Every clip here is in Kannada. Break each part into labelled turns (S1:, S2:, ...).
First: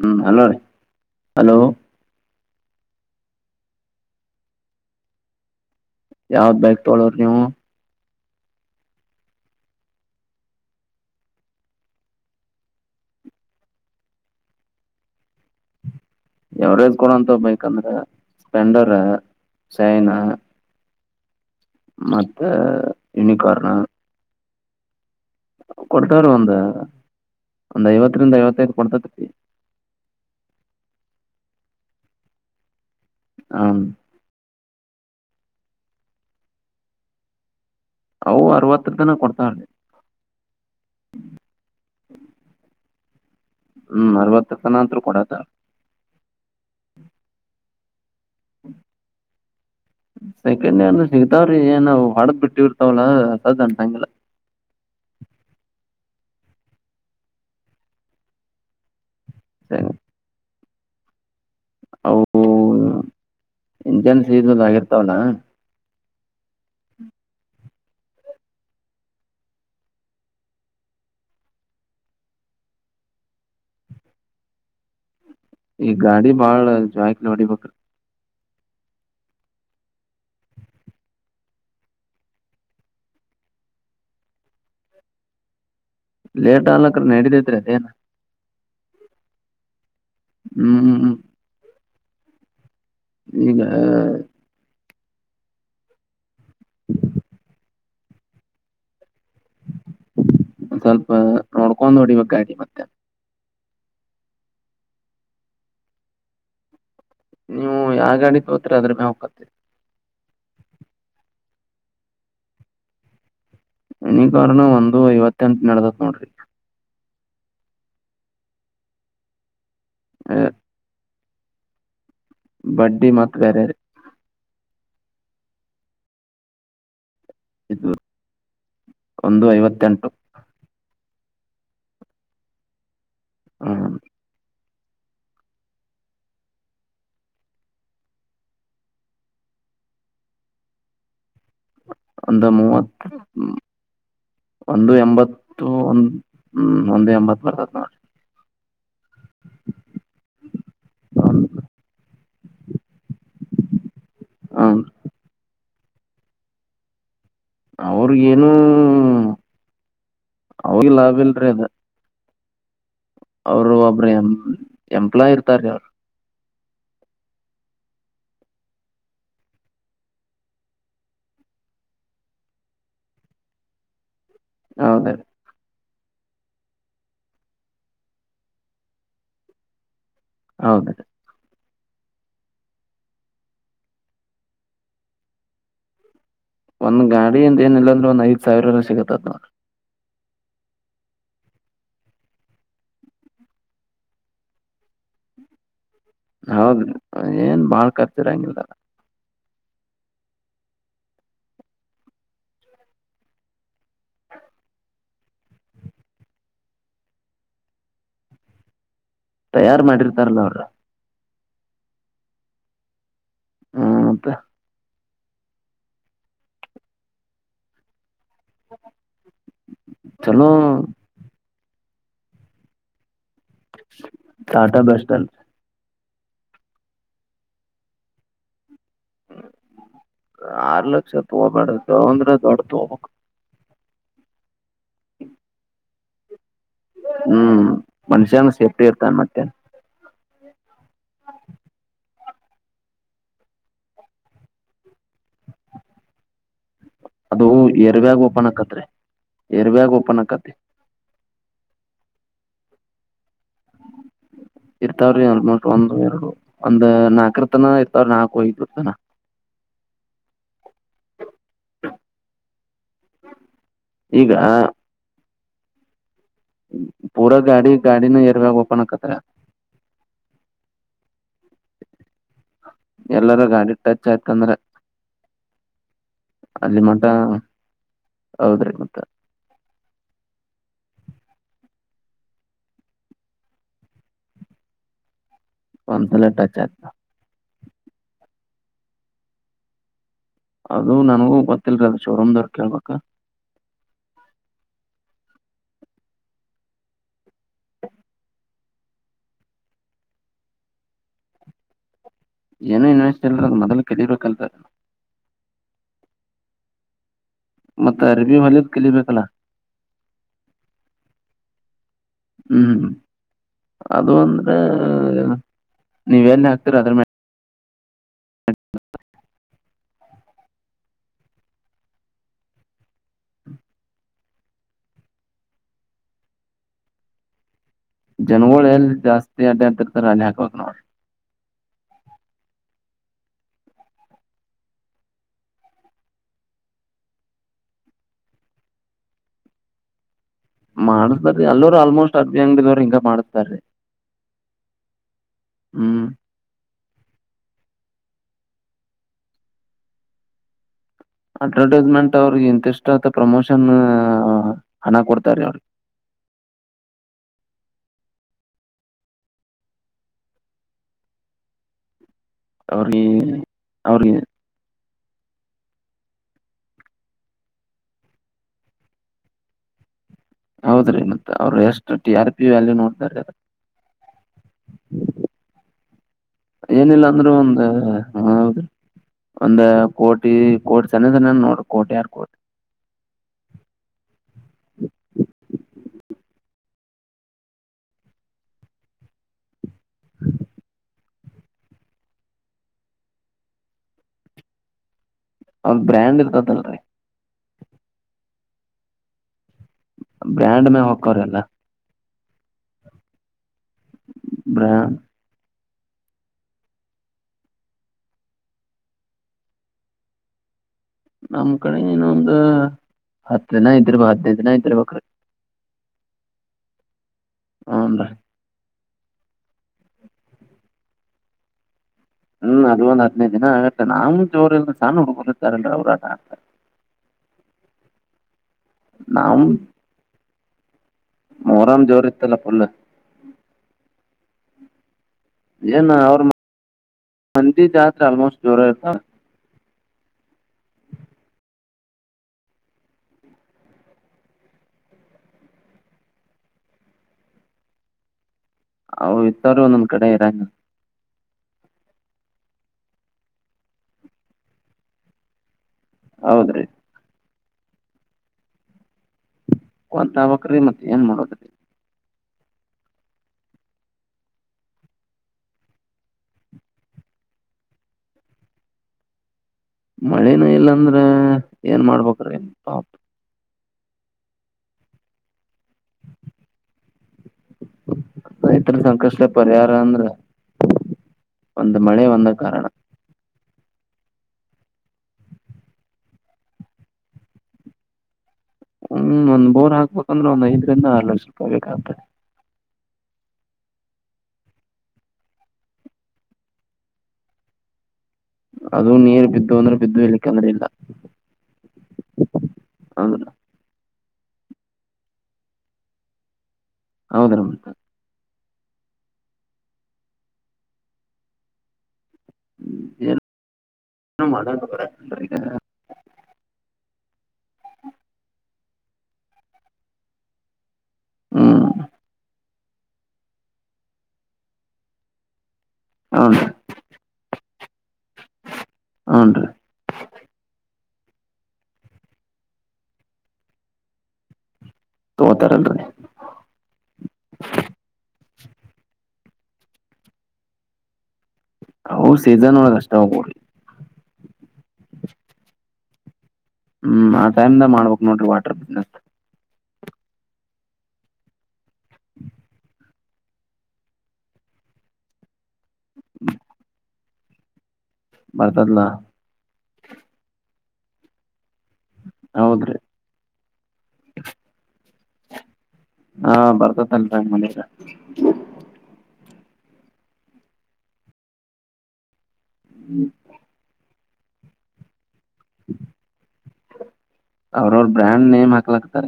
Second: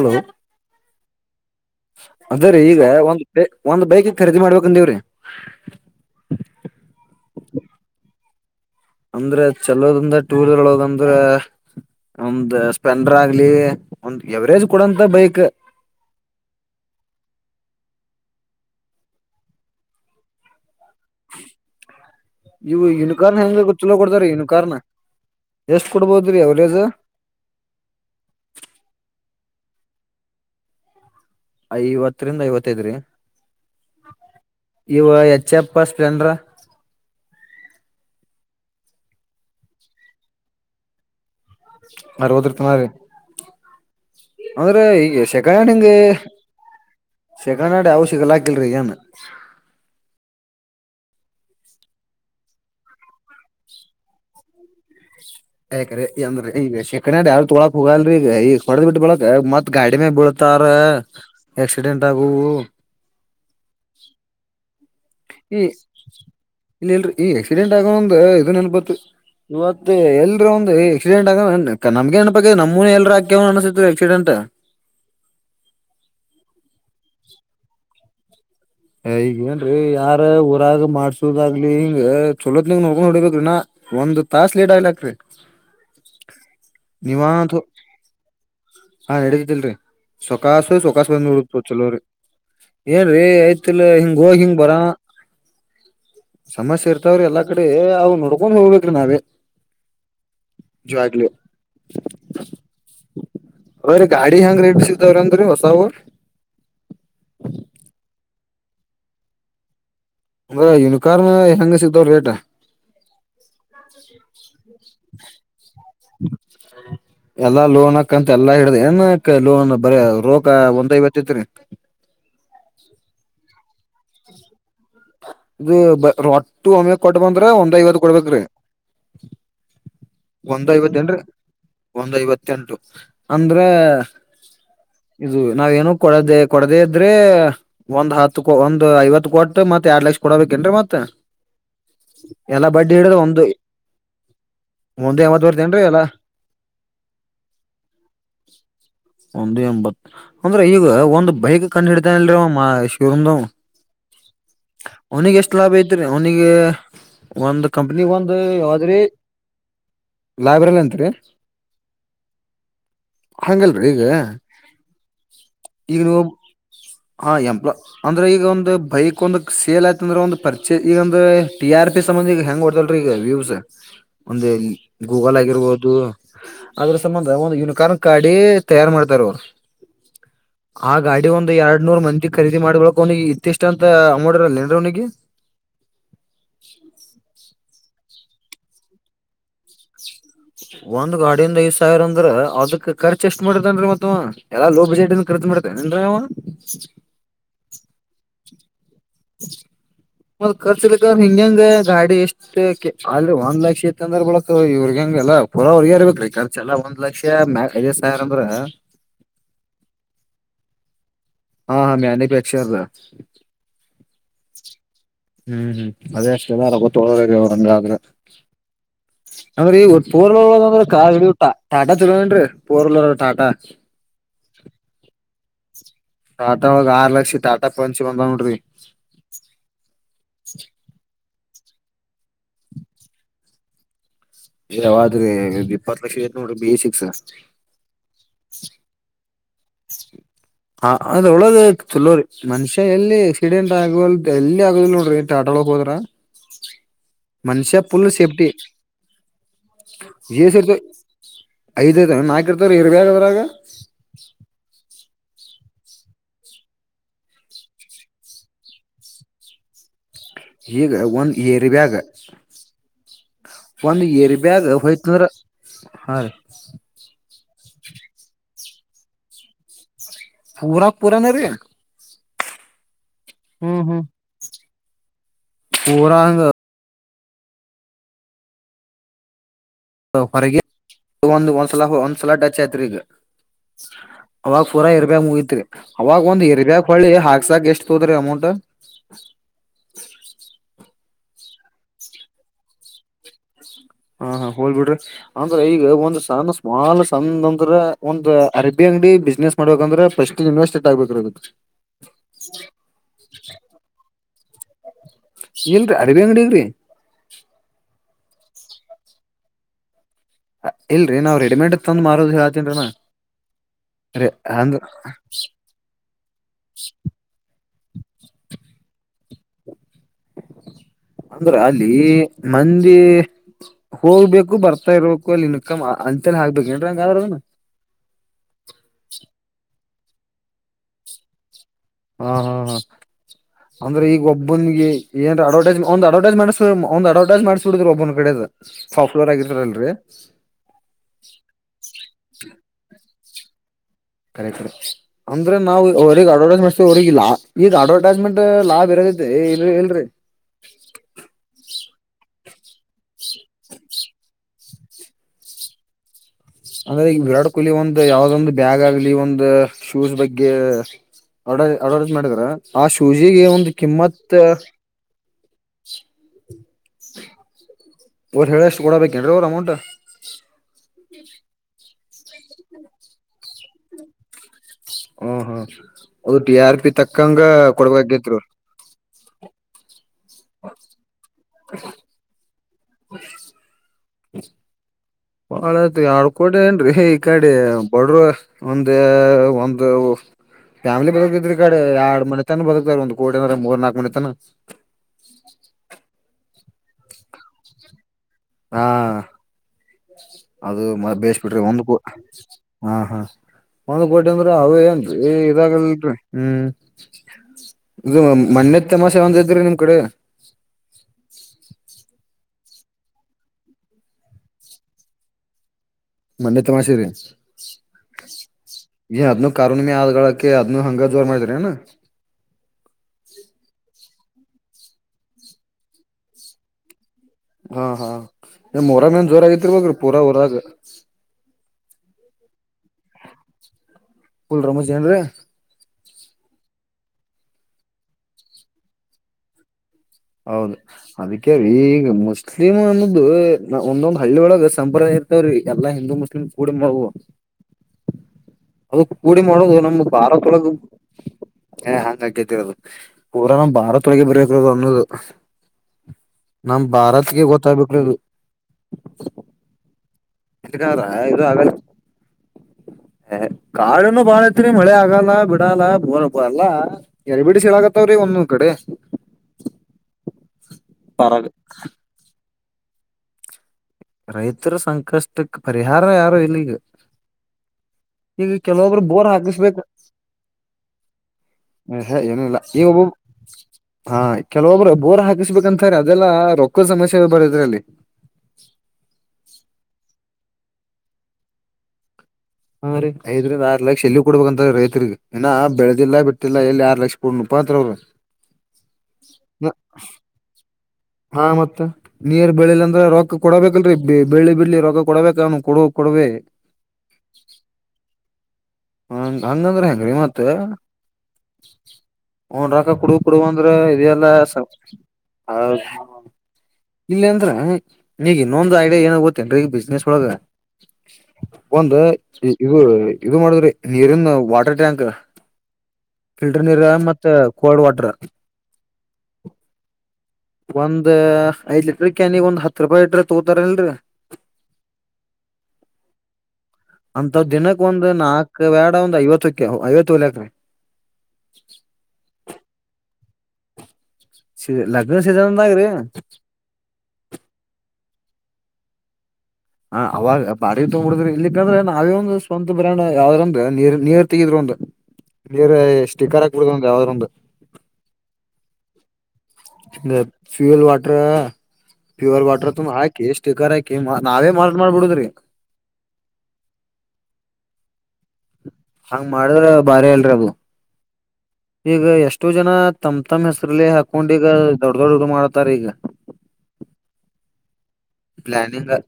S1: ಹ್ಮ್ ಹಲೋ ರೀ ಹಲೋ
S2: ಅದೇ ರೀ ಈಗ ಒಂದ ಒಂದ್ ಬೈಕಿಗೆ ಖರೀದಿ ಮಾಡ್ಬೇಕಂದವ್ರಿ
S1: ಯಾವ್ದ್ ಬೈಕ್ ತೊಳೋ್ರ ನೀವು
S2: ಅಂದ್ರೆ ಚಲೋದಿಂದ ಟೂರ್ ಹೇಳೋದಂದ್ರೆ ಒಮಂದು್ ಸ್ಪ್ಲೆಂಡರ್ ಆಗ್ಲಿ ಒಂದ್ ಎವರೇಜ್ ಕೊಡಂತ ಬೈಕ್
S1: ಯರೇದ್ ಕೊಡೋಂಂತ ಬೈಕ್ ಅಂದ್ರೆ ಸ್ಪ್ಲೆಂಡರ್ ಚೈನಾ
S2: ಇವು ಯನು ಕಾರ್ನ್ ಹೆಂಗಬೇಕು ಚಲೋ ಕೊಡ್ತಾರ ಇನು ಕಾರಾರ್ನ್
S1: ಕೊಡ್ತವ್ರೀ ಒಂದ ಒಂದ್ ಐವತ್ತರಿಂದ ಐವತ್ತೈಕ ಕೊಡ್ತತಿೀ
S2: ಐವತ್ತರಿಂದ ಐವತ್ತೈದ್ರೀ
S1: ಹ
S2: ಇವ ಹೆಚ್ ಎಪ್ಪ ಸ್ಪ್ಲೆಂಡ್ರ
S1: ಅವು ಅರವತ್ತರ ತನ ಕೊಡ್ತಾರಿ
S2: ಅರವತ್ತುರ ತನ ರಿ
S1: ಹ್ಮ್ ಅರವತ್ತರ ತನ
S2: ಅಂದ್ರೆ
S1: ಅಂತ್ರು
S2: ಈಗ
S1: ಕೊಡತಾರ
S2: ಶಖಾಯಣಂಗೆ ಶ ಸೆಕೆಂಡ್ ಹ್ಯಾಂಡ್ ಯಾವು ಸಿಗಲಾಕಿಲ್ಲ ರಿ ಈಗ ಏನೂ
S1: ಸೆಕೆಂಡ್ ಇರ್ ಸಿಗ್ತಾವ್ರಿ ಏನ್ವು ಹೊಡದ್ ಬಿಟ್ಟಿ ಇರ್ತಾವಲ್ಲ ಸ ಜಂಟಂಗಲ್ಲ
S2: ಯಏಕ್ರ ಅಏ್ರ ಈಗ ಶಕ್ಕಣ ಅ ಯ್ರ ತೊಳಕ್ ಹೋಗಲ್ರಿ ಈಗ ಹೊಡದ್ ಬಿಟ್ಟ ಬಳಕ್ ಮತ್ ಗಾಡಿ ಮೇ ಬೀಳ್ತಾರ ಆಕ್ಸಿಡೆಂಟ್
S1: ಅವು
S2: ಆಗುವು
S1: ಇಂಜನ್ ಸದ ಆಗರ್ತ
S2: ಈ ಇಲ್ಲಲ್ರರಿ ಈ ಆಕ್ಸಿಡೆಂಟ್ ಆಗೋ ಒಂದ ಇದ ನೆನಪತ್ ಇವತ್ತ ಎಲ್ರೂ ಒಂದು ಎಕ್ಸಿಡೆಂಟ್ ಆಗ ನಮ್ಗೆ ನೆನಪಾಗ ನಮ್ಮನನೆ ಎಲ್ರು ಆಕ್ಯವ್ ಅನಸತ್ರು ಎಕ್ಸಿಡೆಂಟ್
S1: ಈ ಗಾಡಿ ಬಾಳ ಜಾಯ್ಕಲ ಒಡಿ ಬಕ
S2: ಈಗ ಏನ್ರೀ ಯಾರ ಊರಾಗ ಮಾಡ್ಸೋದಾಗ್ಲಿ ಹಿಂಗ ಚೊಲೋತ್ನಂಗ ನೋಡ್ಕೊಂಡ್ ಹೊಡಿಬೇಕ್ರೀನಾ ಒಂದು ತಾಸ ಲೇಟ್ ಆಗ್ಲಕ್ರಿ
S1: ಲೇಟ್ ಆಗ್ಲಕ್ರ ನಡಿದಿದ್ರ ಅದೇನ
S2: ಹಾ ನಡಗಿದ್ದಿಲ್ರರಿ ಸೊಕಾಸು ಸೊಕಾಸು ಬಂದ ನಡ ಚಲೋ್ರಿ ಏನ್ರರಿ
S1: ಈಗ
S2: ಐತಿಲ್ ಹಿಂಗ ಹೋಗಿ ಹಿಂಗ್ ಬರ ಸಮಸ್ಯೆ ಇರ್ತಾವ್ರಿ ಎಲ್ಲಾ ಕಡೆ ಅವ ನೋಡ್ಕೊಂಡ್ ಹೋಗ್ಬೇಕ್ರಿ ನಾವೇ
S1: ಸ್ವಲ್ಪ
S2: ನಿಜವಾಗ್ಲಿ
S1: ನೋಡ್ಕೊಂಡ್ ಹೊಡಿ
S2: [unintelligible] ಗಾಡಿ ಹೆಂಗ್ ರೆಡ್ಸಿದವ್ರಂದ್ರೀ ಹೊಸವು
S1: ನೀವು ಯಾವ ಗ ಅಡಿ ತೋತ್ರ ಅದ್ರ ಮೇ ಹಕತ್ತ
S2: ಅಂದ್ರ ಯುನಿಕಾರ್ಮ್ ಹೆಂಗ ಸಿಗತವ ರೇಟ
S1: ಯುನಿ ಕಾರ್ನ್ ಒಂದು ಐವತ್ತೆಂಟು ನಡದತ್ ನೋಡ್ರಿ
S2: ಎಲ್ಲಾ ಲೋನ್ ಹಕ್ಕಂತ ಎಲ್ಲಾಿಡ್ದ್ ಏನ್ ಲೋನ್ ಬರ ರೋಕ ಒಂದೈಐವತ್ತತ್ರಿ
S1: ಬೈರೇ
S2: ಇದು ರೊಟ್ಟು ಆಮೇ ಕೊಟ್ ಬಂದ್ರ ಒಂದ್
S1: ಇದು
S2: ಐವತ್ ಕೊಡ್ಬೇಕೇ್ರಿ
S1: ಒಂದು ಐವತ್ತೆಂಟು
S2: ಒಂದ್ ಐವತ್ತ ಏನ್ೀ ಒಂದ್ ಐವತ್ತೆಂಟು ಅಂದ್ರ
S1: ಹ್ಮ
S2: ಇದು ನಾವೇಏನು ಕೊಡದೆೇ ಕೊಡದೇ ಇದ್ರೆ ಒಂದ್ ಹತ್ತು ಒಂದ್ ಐವತ್ತು ಕೋಟ್ ಮತ್ತ ಎರಡ್ ಲಕ್ಷ [unintelligible] ಮತ್ತ
S1: ಒಂದು
S2: ಎಲ್ಲಾ
S1: ಮೂವತ್
S2: ಬಡ್ಡಿ ಹಿಡ್ಡ್ ಒಂದು
S1: ಒಂದು
S2: ಎಂಬತ್
S1: ಎಂಬತ್ತು
S2: ಬರ್ತೇನ್ರಿ ಎಲ್ಲಾ
S1: ಒಂದು ಹ್ಮ್ ಒಂದು ಎಂಬತ್ ಬರ್ತಾತ
S2: [inaudible] ಒಂದು ಎಂಬತ್ ಅಂದ್ರೆ ಈಗ ಒಂದು ಬೈಕ್ ಕಂಡ ಹಿಡತಾನಲ್ರಿವ ಮಾ ಶಿವುಂದು
S1: ಹಾ
S2: ಎಷ್ಟ್ ಲಾಭ ಐತ್ರಿ ಅವ್ನಿಗೆ ಒಂದ್ ಕಂಪನಿ ಒಂದು
S1: ಅವ್ರಿಗೇನು
S2: ಯಾವದಿ [unintelligible]
S1: ಅವ್ರಿಗ
S2: ಎಂತ ರೀ
S1: ಲಾಭ ಇಲ್ರಿ ಅದ ಅವರು
S2: ಹಂಗಲ್ರಿ ಈಗ
S1: ಒಬ್ರ ಎಂ ಎಂಪ್ಲಾಯ್ ಇರ್ತಾರೀ ಅವ್ರು
S2: ಈಗ ನೀಬ್ ಹ ಎಂಪ್ಲ ಅಂದ್ರೆ ಈಗ ಒಂದು ಬೈಕ್ ಒಂದ ಸೇಲ್ ಆ [unintelligible] ಒಂದು ಪರ್ಚೆಸ್ ಈಗ ಒಂದು ಟ ಆರ್ ಪಿ ಸಂಬಂ ಈಗ ಹೆಂಗ್ ಹೊಡತಲ್ರೀ ಈಗ ಯೂಸಾ ಒಂದು
S1: ಹೌದ
S2: ಗೂಗಲ್ ಆಗಿರಬಹದು ಹೂ ಅದ್ರ ಸಂಬಂಧ ಒಂದು ಯುನಿಕಾರ್ನ್ ಕಾಡಿ ತಯಾರ್ ಮಾಡ್ತಾರ ಅವರು
S1: ಹೌದ
S2: ಆ ಗಾಡಿ ಒಂದ್ ಎರಡ್ ನೂರ್ ಮಂದಿ ಖರೀದಿ ಮಾಡ್ಬಳಕ್ ಅವನಿಗೆ ಇತ್ತಿಷ್ಟ ಅಂತ ಅಮೌಂಟ್ ಇರಲ್ಲ ಅಂದ್ರ ಅವನಿಗೆ [unintelligible]
S1: ಒಂದ್ ಗಾಡಿ ಅಂದ ಏನಿಲ್ಲ ಅಂದ್ರೆ ಒಂದ್ ಐದ ಸಾವಿರ ಸಿಗತ್ತದ ನೋಡ್ರೀ
S2: [inaudible] ಒಂದ್ ಗಾಡಿಯಿಂದ ಇದು ಸಾವಿರ ಅಂದ್ರ ಅದಕ್ ಖರ್ಚ್ ಎಷ್ಟ ಮಾಡಿದನ್ ಅವ ಮತ್ತ ಎಲ್ಲಾ ಲೋ ಬಜೆಟ್ ಇಂದ ಖರ್ಚು ಮತ್ತೆ.
S1: ಹೌದ್ರಿ ಏನ್ ಬಾಳ್ ಕರ್ತಿರಂಗಿಲ್ಲ. [inaudible]
S2: ಮತ್ತ ಖರ್ಚಲಿಕ್ಕ ಹಿಂಗಗೆಂಗ ಗಾಡಿ ಎಷ್ಟ ಅಲ್ಲಿ ಒಂದ್ ಲಕ್ಷ ಐತ್ತ ಅಂದ್ರ ಬಳಿಕ [unintelligible] [unintelligible] ಖರ್ಚ ಎಲ್ಲ ಒಂದ್ ಲಕ್ಷ ಐದ್ ಸಾವಿರ ಅಂದ್ರ
S1: ತಯಾರ್ ಮಾಡಿರ್ತಾರಲ್ಲ ಅವ್ರ.
S2: ಹಾ ಹಾ ಮ್ಯಾನಿಪೆಕ್ಷರ್.
S1: ಹ್ಮ್ ಮತ್ತೆ.
S2: ಹ್ಮ್ ಹ್ಮ್ ಅದೇ [unintelligible] ಅಂದ್ರೆ ಈ ಪೂರ್
S1: ಚಲೋ
S2: ಅಂದ್ರೆ ಕಾಗಡಿ ಊಟ. ಟಾಟಾ ಚಲೋ ಎನ್ ರಿ ಫೋರ್ವಿಲರ್ ಟಾಟಾ.
S1: ಟ್ರಾಟಾ ಬೆಸ್ಟ್ ಅಲ್ರೀ.
S2: ಟಾಟಾ ಈವಾಗ ಆರ್ ಲಕ್ಷ ಟಾಟಾ ಪಂಚಿ ಬಂದ ನೋಡ್ರಿ
S1: ಹೂ ಆರ ಲಕ್ಷ [unintelligible] ಅಂದ್ರೆ ದೊಡ್ಡದು ತಗೋಬೇಕ್.
S2: ಯಾವಾದ್ರೆ ಇಪ್ಪತ್ತು ಲಕ್ಷ ಐತ ನೋಡ್ ಬಿ ಏ ಸಿಕ್ಸ್.
S1: ಹ್ಮ್ ಮನುಷ್ಯನ ಸೇಫ್ಟಿ ಇರ್ತಾನ ಮತ್ತೆ
S2: ಹಾ ಅದ [unintelligible] ಚಲೋರಿ. ಮನುಷ್ಯ ಎಲ್ಲಿ ಎಕ್ಸಿಡೆಂಟ್ ಆಗುವಲ್ ಎಲ್ಲಿ ಆಗುದಿಲ್ಲ ನೋಡ್ರಿ ಟಾಟಾ ಒಳಗ್ ಹೋದ್ರ
S1: ಅದು
S2: ಮನುಷ್ಯ
S1: air
S2: full
S1: bag open
S2: safety [unintelligible]
S1: ಆಕತ್ರಿ ಏರ್ ಬ್ಯಾಗ್ ಓಪನ್ ಆಕತಿ
S2: [unintelligible] ನಾಲ್ಕು ಇರ್ತವ್ರ ಇರ್ಬೇಕದ್ರಗ.
S1: ಇರ್ತಾವ್ರ ಆಲ್ಮೋಸ್ಟ್ ಒಂದು ಎರಡು ಒಂದ್ ನಾಲ್ಕರರ್ತನ ಇತಾವ್ರ ನಾಲ್ಕು ಐರ್ತನ ನಾಲ್ಕಟ್ಟರ್
S2: ಈಗ ಒಂದು ಇಯರ್ ಬ್ಯಾಗ ಒಂದು
S1: ಈಗ
S2: ಏರಿ ಬ್ಯಾಗ್ ಹೋಯ್ತ ನ್ರ ಹಾ ರೀ
S1: ಪೂರಾ ಗಾಡಿ ಗಾಡಿನು ಏರ್ಬ್ಯಾಗ್ ಓಪನ್ ಅಕ್ತತೆ
S2: ಪೂರಾ ಪೂರಾನ ರೀ
S1: ಎಲ್ಲರ ಗಾಡಿ
S2: ಹ್ಮ್ ಹ್ಮ್
S1: ಟಚ್ ಆಯ್ತಂದ್ರೆ
S2: ಪೂರಾ ಹಂಗ
S1: ಅಲ್ಲಿ ಮಾಡ ಹಾ ಹೌದ್ರಿ ಮತ್ತೇ.
S2: ಹೊರಗೆ ಒಂದು ಒಂದ್ಸಲ ಒಂದ್ಸಲ ಡಚ್ ಆತ್ರೀ ಈಗ. ಅವಾಗ ಪೂರಾ ಇರ್ಬೇ ಮುಗ
S1: ಒಂದ್ಸಲ ಟಚ್ ಆಯ್ತ
S2: [unintelligible]
S1: ಅದು ನನಗೂ ಗೊತ್ತಿಲ್ರಿ ಅದು ಶೋರೂಮದವರ್ ಕೇಳ್ಬೇಕ.
S2: ಹಾ ಹ ಹೋಗ್ ಬಿಡ್ರೀ ಅಂದ್ರ ಈಗ ಒಂದ್ ಸಣ ಸ್ಮಲ್ ಸಣ್ ಅಂದ್ರ ಒಂದ ಅರಬ್ಬಿ ಅಂಗಡಿ ಬಿಸ್ನೆಸ್ ಮಾಡಬೇಕ ಅಂದ್ರೆ ಫಸ್ಟ್ ಇನ್ವೆಸ್ಟ್ ಎಸ್ಟ್ ಆಕ್ಬೇಕ್ರಿ.
S1: ಏನೂ ಇನ್ವೆಸ್ಟ್ [unintelligible] ಮೊದ್ಲು ಕಲಿಬೇಕೆಲ್ಲ.
S2: ಇಲ್ರರಿ ಅಡಿಬ ಅಂಗಡಿಗ್ರಿ
S1: ಮತ್ತೆ ಅರಬಿ ಮಲ ಕಲಿಬೇಕಲ್ಲಾ
S2: ಇಲ್ರರಿ ನಾವ್ ರೆಡಿಮೇಡ್ ಇತ್ತಂದು ಮಾರದು
S1: ಹ್ಮ್
S2: ಹೇಳ್ತನ್ರನಾ
S1: ಅದು ಅಂದ್ರೆ ನೀವಲ್ಲಿ ಹಾಕ್ತಿರ ಅದ್ರ ಮೇಲೆ
S2: ಅರಬ್ಬಿ ಅಂದ್ರ ಅಲ್ಲಿ ಮಂದಿ ಹೋಗ್ಬೇಕು ಬರ್ತಾ ಇರ್ಬೇಕು ಅಲ್ಲಿ ಇನ್ಕಮ್ ಅಂತೆಲ್ಲ ಹಾಕ್ಬೇಕು ಏನ್ ಹಂಗ ಅಾರದ
S1: ಜನಗಳಎಲ್ಲಿ ಜಾಸ್ತಿ ಅಡ್ಡ ಅಂತಿರ್ತಾರ ಅಲ್ಲಿ ಹಾಕ್ಬೇಕಕ್ ನೋಡ್ರಿ
S2: ಹ್ಮ ಹ್ಮ ಹ್ಮ್ ಅಂದ್ರೆ ಈಗ ಒಬ್ಬನ್ಗೆ ಏನ್ ಅಡ್ವರ್ಟೈಸ್ ಒಂದ ಅಡ್ವರ್ಟೈಸ್ ಒಂದು ಅಡ್ವರ್ಟೈಸ್ೆಟ್ಡಿದ್ರ ಒಬ್ಬನ ಕಡೆ ಸಾಫ್ಲೋರ್ ಆಗಿರ್ತಾರಲ್ರರಿ
S1: ಮಾಡತಾರೀ ಅಲ್ಲರು ಆಲ್ಮೋಸ್ಟ್ ಅರ್ವಿ ಅಂಗಡವ್ರ ಹಿಂಗ ಮಾಡತಾರೀ
S2: ಕರೆಕ್ರೆ ಅಂದ್ರೆ ನಾವು ಅವರಗ್ ಅಡವಡ ಮಾಡೆಸ ಹೊಗಿಲ್ಲಲ್ಲ ಈಗ ಅಡ ಅ್ಮೆಂಟ್ ಲಾಭ ಇರೋದ ಇ ಹೇಳರಿ
S1: ಅಡ್ವರ್ಟೈಸ್ಮೆಂಟ್ ಅವ್ರಿಗೆ ಇಂತಿಷ್ಟಥ ಪ್ರಮೋಷನ್ ಹಣ ಕೊಡ್ತಾರೆ ಅವ್ರಿಗೆ ಹಃ
S2: ಅಂದ್ರೆ ಈಗ ವಿರಾಟ್ ಕೊಹ್ಲಿ ಒಂದು ಯಾವ್ದೊಂದು ಬ್ಯಾಗ್ ಆಗ್ಲಿ ಒಂದು ಶೂಸ್ ಬಗ್ಗೆ ಆಡ ಆರ್ಡ ಮಾಡಿದಾರ ಆ
S1: ಅವ್ರಿಗೆ
S2: ಶೂಜಿಗೆ ಒಂದು
S1: ಅವ್ರಿಗೆ
S2: ಕಿಮ್ಮತ್ ಯಾಕ್ ಅವರ್ ಹೇಳಷ್ಟ ಕೊಡಬೇಕೇನ್ರೀ ಅವರ್ ಅಮೌಂಟ್
S1: ಹೌದ್ರಿ ಮತ್ತೆ ಅವರು ಎಷ್ಟು ಟಿ ಆರ್ ಪಿ ವ್ಯಾಲ್ಯೂ ನೋಡ್ದಾರ
S2: ಹಓ ಹ್ಮ ಅದು ಟಿ ಆರ್ ಪಿ
S1: ಏನಿಲ್ಲ
S2: ತಕ್ಕಂಗ ಕೊಡ್ಬೇಕೇತ್ ಅವ
S1: ಒಂದ ಕೋಟಿ ಕೋಟಿ ಸನ ಜನ ನೋಡು ಕೋಟಿ ಯಾರ ಕೋಟಿ ಹ್
S2: ಹಳತ್ ಆಡ್ಕೋಡ ಏನ್ ಈ ಕಡೆ ಬಡ್ರ ಒಂದ ಒಂದು ಫ್ಯಾಮಿಲಿ ಬದಕಿದ್ರಿ ಕಡೆ ಎರಡ್ ಮನೆ ತನ ಬದುಕ್ತಾರ ಒಂದು ಕೋಡ ಅಂದ್ರ ಮೂರ್ ನಾಕಕ್ ಮನ ತನ
S1: ಅವದ ಬ್ರ್ಯಾಂಡ್ ಇರ್ತದಲ್ರರಿ
S2: ಹಾ
S1: ಬ್ರ್ಯಾಂಡ್
S2: ಅದು
S1: ಮ್ಯಾಗ
S2: ಮ
S1: ಹೊಕ್ಕವ್ರೆಲ್ಲ
S2: ಬೇಯಸ್ಬಿಟ್ರಿ ಒಂದು ಹಾ ಹಾ ಒಂದ್ ಕೋಟಿ ಅಂದ್ರೆ ಅವು
S1: ಬ್ರ್ಯಾಂಡ್
S2: ಈ ಇದಾಗಲ್ರಿ ಹ್ಮ್ ಇದು ಮಣ್ಣ ತಮಾಷೆ ಒಂದ ಇದ್ರಿ ನಿಮ್ ಕಡೆ
S1: ನಮ್ ಕಡೆ ನೀನ ಒಂದು ಹತ್ತು ಜನ ಇದ್ದಿರ್ಬ ಹದ್ನದು ಜನ ಇದ್ದಿರ್ಬೇಕ್ರೀ
S2: ಮನ್ನೆ ತಮಶೆ ರೀ
S1: ಹೂನ್ರಿ
S2: ಅದ್ನು ಕಾರಣಮೆ ಆದಳಕ್ಕೆ ಅದ್ನು ಹಂಗ ಜೋರ್ ಮಾಡಿದ್ರಏನಾ
S1: ಹ್ಮ್ ಅದ ಒಂದ್ ಹದ್ನದು ದಿನ ಆಗತ್ತೆ ನ ಜೋರ ಸಾನು ಹುಡುಕ ಇರ್ತಾರಲ್ ಅವ್ರು ಆಟ ಆಡ್ತಾರೆ
S2: ಹಾ ಹಾ ಏ ಮರ ಮೇನ್ ಜೋರ ಆಗತ್ರಿ ಬಾಗ್ರಿ ಪೂರಾ ಊರಾಗ
S1: ಮೋರಾಮ ಜೋರಿ ಇತ್ತಲ್ಲ ಪುಲ್ಲು
S2: ಲ್ ರೋಏನ್ರೀ
S1: ನ ಅವ ಮಂದಿ ಚಾತ ಆಲ್ಮೋಸ್ಟ್ ಜೋರತ
S2: ಹೌದು ಅದಕ್ಕೆ ಈಗ ಮುಸ್ಲಿಮ್ ಅನ್ನೋದು ಒಂದೊಂದ್ ಹಳ್ಳಿಳಗೆ ಸಂಪ್ರದಾಯ ಇರ್ತವ್ರಿ ಎಲ್ಲಾ ಹಿಂದೂ ಮುಸ್ಲಿಮ್ ಕೂಡಿ ಮಳು ಅದು
S1: ಅವು
S2: ಪೂಡಿ
S1: ಇತ್ತವ್ರ
S2: ಮಾಡೋದು
S1: ಒಂದೊಂದ್
S2: ನಮ್ದ
S1: ಕಡೆ ಇರಂಗಿಲ್ಲ
S2: ಭಾರಕ್ಕೊಳಗ ಏ ಹಂಗತಿರೋದು ಪೂರ ನಮ್ಮ ಭಾರತ ಒಳಗೆ ಬರಬೇಕರೋದು ಅನ್ನೋದು
S1: ಹೌದ್ರಿ
S2: ನಮ್ ಭಾರತ್ಗೆ ಗೊತ್ತಾಗಬೇಕದು
S1: ಹ ಅಂತ ಅವಕ್ರೀ ಮತ್ತೆ ಏನ್ ಮಾಡೋದೆ
S2: ಹ ಕಾಡನು ಬಾಳಐತ್ರಿ ಮಳೆ ಆಗಲ್ಲ ಬಿಡಲ್ಲ ಬೋರ್ಬ್ಬ ಅಲ್ಲ ಎರಿ ಬಿಡ್ ಶೀಳಾಗತ್ತ ಮ್ರೆ ಒಂದೊ ಕಡೆ
S1: ಮಳೆನೂ ಇಲ್ಲಾಂದ್ರೆ
S2: ಪರಾಗ
S1: ಏನ್ ಮಾಡ್ಬೇಕ್ರೀ ಪ್
S2: ರೈತರ ಸಂಕಷ್ಟಕ್ಕೆ ಪರಿಹಾರ ಯಾರು ಇಲ್ಲಿಗ ಈಗ
S1: ರೈತರ
S2: ಕೆಲವೊಬ್ರು
S1: ಸಂಕಷ್ಟ
S2: ಬೋರ್
S1: ಪರಿಹಾರ
S2: ಹಾಕಿಸಬೇಕ
S1: ಅಂದ್ರ ಒಂದ್
S2: ಹ
S1: ಮಳೆ
S2: ಹ
S1: ಒಂದ
S2: ಏನ ಇಲ್ಲ
S1: ಕಾರಣ
S2: ಈ ಒಬ್ಬೊ ಹಾ ಕೆಲವೊಬ್ರು ಬೋರ್ ಹಾಕಿಸ್ಬೇಕಂತಾರೆ ಅದೆಲ್ಲಾ ರೊಕ್ಕದ ಸಮಸ್ಯೆ ಬರದ್ರ ಅಲ್ಲಿ
S1: ಹ್ಮ್ ಒಂದ್ ಬೋರ್ ಹಾಕ್ಬೋಂದ್ರೆ ಒಂದ್ ಐದರಿಂದ ಆರು ಲಷ ರೂಪಾಯಿ ಬೇಕಾಗ್ತದೆ
S2: ಹಾ ರರಿ ಐದರಿಂದ ಆರ್ ಲಕ್ಷ ಎಲ್ಲಿ ಕೊಡ್ಬೇಕ ಅಂತ ರೈತ್ರಿರಿಗೆ ಏನ ಬೆಳೆದಿಲ್ಲ ಬಿಟ್ಟಿಲ್ಲ ಎಲ್ಲಿ ಆರ್ ಲಕ್ಷ ಕ ಕೊಡ ಪಂರೂ ರ
S1: ಅದು ನೀರ್ ಬಿದ್ದು ಅಂದ್ರೆ ಬಿದ್ದು ಇಲಿಕ್ಕೆಂದ್ರೆ ಇಲ್ಲ
S2: ಹಾ ಮತ್ತೆ ನೀರ್ ಬೆಳಿಲ್ಲ ಅಂದ್ರೆ
S1: ಹೌದ್ರ
S2: ರೊಕ್ ಕೊಡಬೇಕಲ್ರರಿ ಬೆಳ್ಳಿ ಬೆಳ್ಳಿ ರೋಗ ಕೊಡಬೇಕನು ಕೊಡ ಕೊಡುವ
S1: ಹೌದ್ರಮ್ಮಂತ
S2: ಹ ನನ್ನಂದ್ರ ಹೆಂಗ್ರಿ ಮತ್ತ ಹನ್ ರಕ್ಕ ಕುಡು ಕುಡ ಅಂದ್ರ ಇಲ್ಲ
S1: ಏನು ಮಾಡಕ್ ಬರಲ್ಲ ಈಗ
S2: ಇಲ್ಲ ಅಂದ್ರ ಈಗ ಇನ್ನೊಂದು ಐಡಿಯಾ ಏನ ಗೊತ್ತೇನ್ ಈಗ ಬಿಸ್ನೆಸ್ ಒಳಗ
S1: ಹ್ಮ್
S2: ಒಂದ ಇದು ಇದು ಮಾಡುದ್ರಿ ನೀರನ್ನು ವಾಟರ್ ಟ್ಯಾಂಕ್ ಫಿಲ್ಟರ್ ನೀರ್ ಮತ್ತೆ ಕೋಲ್ಡ್ ವಾಟರ್
S1: ಹನ್
S2: ಒಂದ್ ಐದ್ ಲೀಟ್ರ ಕ್ಯನಗ ಒಂದ್ ಹತ್ ರೂಪಾಯಿ ಲಿಟ್ರ ತೊಗತಾರಲ್ರರಿ
S1: ತಗೋತಾರಲ್ರರಿ
S2: ಅಂತ ದಿನಕ್ಕೆ ಒಂದ ನಾಕು ಒಂದ್ ಐವತ್ತಕ್ಕೆ ಐವತ್ತು ಲ್ಕ್ರೀ
S1: ಹೌ ಸೀಜನ್ ಒಳ ಕಷ್ಟ ಹಬಿ
S2: ಲಗ್ನ ಸೀಸನ್ಂದ ಆಗ್ರಿ
S1: ಹ್ಮ್ ಆ ಸೈಮ್ದ ಮಾಡ್ಬಕ್ ನೋಡ್ರಿ ವಾಟರ್ ಬಿಸ್ನೆಸ್
S2: ಹ ಅವಾಗ ಬಾರಿ ತಗಬಡಿದ್ರಿ ಇಲ್ಲಿಕ್ಕಂದ್ರೆ ನಾವೇ ಒಂದಂದು ಸ್ವಂತ ಬ್ರಂಡ್ ಯಾವ್ದ್ರಂದ್ರ ನೀರ್ ನೀರ್ ತೆಗಿದ್ರು ನೀರ್ ಸ್ಟಕ್ಕರ್ ಹಾಕ್ಬಿಡುದ ಯಾವ್ದ ಒಂದು
S1: ಬರತದಲ
S2: ಇ ಫ್ಯೂಯಲ್ ವಾಟರ್ ಪ್ಯೂರ್ ವಾಟರ್
S1: ಹೌದ್ರಿ
S2: ತುಂಬ ಹಾಕಿ ಸ್ಟಿಕರ್ ಹಾಕಿ ನಾವೇ ಮಾರ ಮಾಡ್ಬಿಡುದ್ರಿ
S1: ಹಾ ಬರ್ತತನ್ರ ಮನಗ
S2: ಹಂಗ ಮಾಡುದ್ರ ಬಾರಿ ಅಲ್ರ ಅದು ಈಗ ಎಷ್ಟೋ ಜನ ತಮ್ ತಮ ಹೆಸರುಲ್ಲ ಹಾಕ ಹಕೊಂಡೀಗ ದೊಡ್ಡ ದೊಡ್ಡ ಮಾಡ್ತಾರ ಈಗ
S1: ಅವ್ರವ್ರ ಬ್ರ್ಯಾಂಡ್ ನೇಮ್ ಹಕಲತ ರ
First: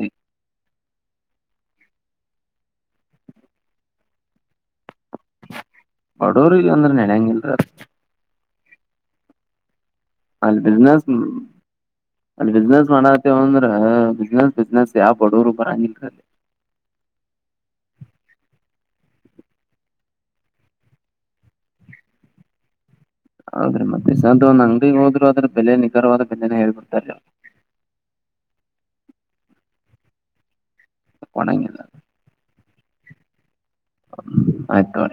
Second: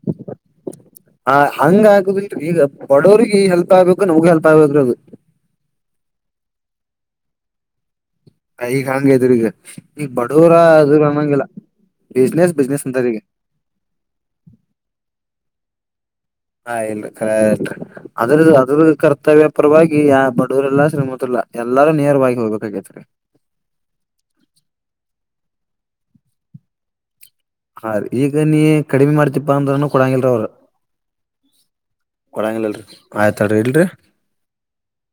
S2: ಹ ಹಂಗ ಹಾಕುದ ಈಗ ಬಡೋ್ರಿಗೆ ಹೆಲ್ಪ್ ಆಗ್ಬೇಕು ನವಗ್ ಹೆಲ್ಪ್ ಆಗ್ಬೇಕ್ರರು ಅದು
S1: ಮಾಡೋರಿಲ್ಲ ಅಂದ್ರೆನೆನಂಗಿಲ್ಲ ಅವರು
S2: [unintelligible]
S1: ಅಲ್
S2: ಅದ್ರ
S1: ಬ್ಯುಸಿನೆಸ್
S2: ಅನ್ನಂಗಿಲ್ಲ
S1: ಒಂದ್
S2: ಬಿಸ್ನೆಸ್ ಬಿಸ್ನೆಸ್
S1: ಬಬ್ಯುಸಿನೆಸ್
S2: ಅಂತಾರ ಈಗ
S1: ಮಾಡತ್ತೇವ ಅಂದ್ರ ಬ್ಯುಸಿನೆಸ್ ಬ್ಯುಸಿನೆಸ್ ಯಾವ ಬಡೂರು ಬರಂಗಿಲ್ಲ ಅಲ್ಲಿ
S2: ಹಾ ಇಲ್ಲ ರಕ ಅದ್ರದ ಅದ್ರದ ಕರ್ತವ್ಯ ಪರವಾಗಿ ಯಾವ್ ಬಡುರಿಲ್ಲ ಶ್ರೀಮಂತ್ರು ಇಲ್ಲ ಎಲ್ಲಾರು ನೇರವಾಗಿ ಹೋಗ್ಬೇಕಾಗಿತ್ರಿ
S1: ಆದ್ರೆ ಮತ್ತೆ ಸದ ಒಂದ್ ಅಂಗಡಿಗೆ ಹೋದ್ರು ಆದ್ರ ಬೆಲೆ ನಿಖರವಾದ ಬೆಲೆನ ಹೇಳ್ಬಿಡ್ತಾರ
S2: ಹಾ ಈಗ ನೀ ಕಡಿಮೆ ಮಾಡ್ತಿಪ್ಪಾ ಅಂದ್ರನುೂ ಕೊಡಂಗಲ್ರ ಅವರು
S1: ಕೊಣಂಗಲ್ಲ
S2: ಆಯ್ತ
S1: ಆಯ್ತು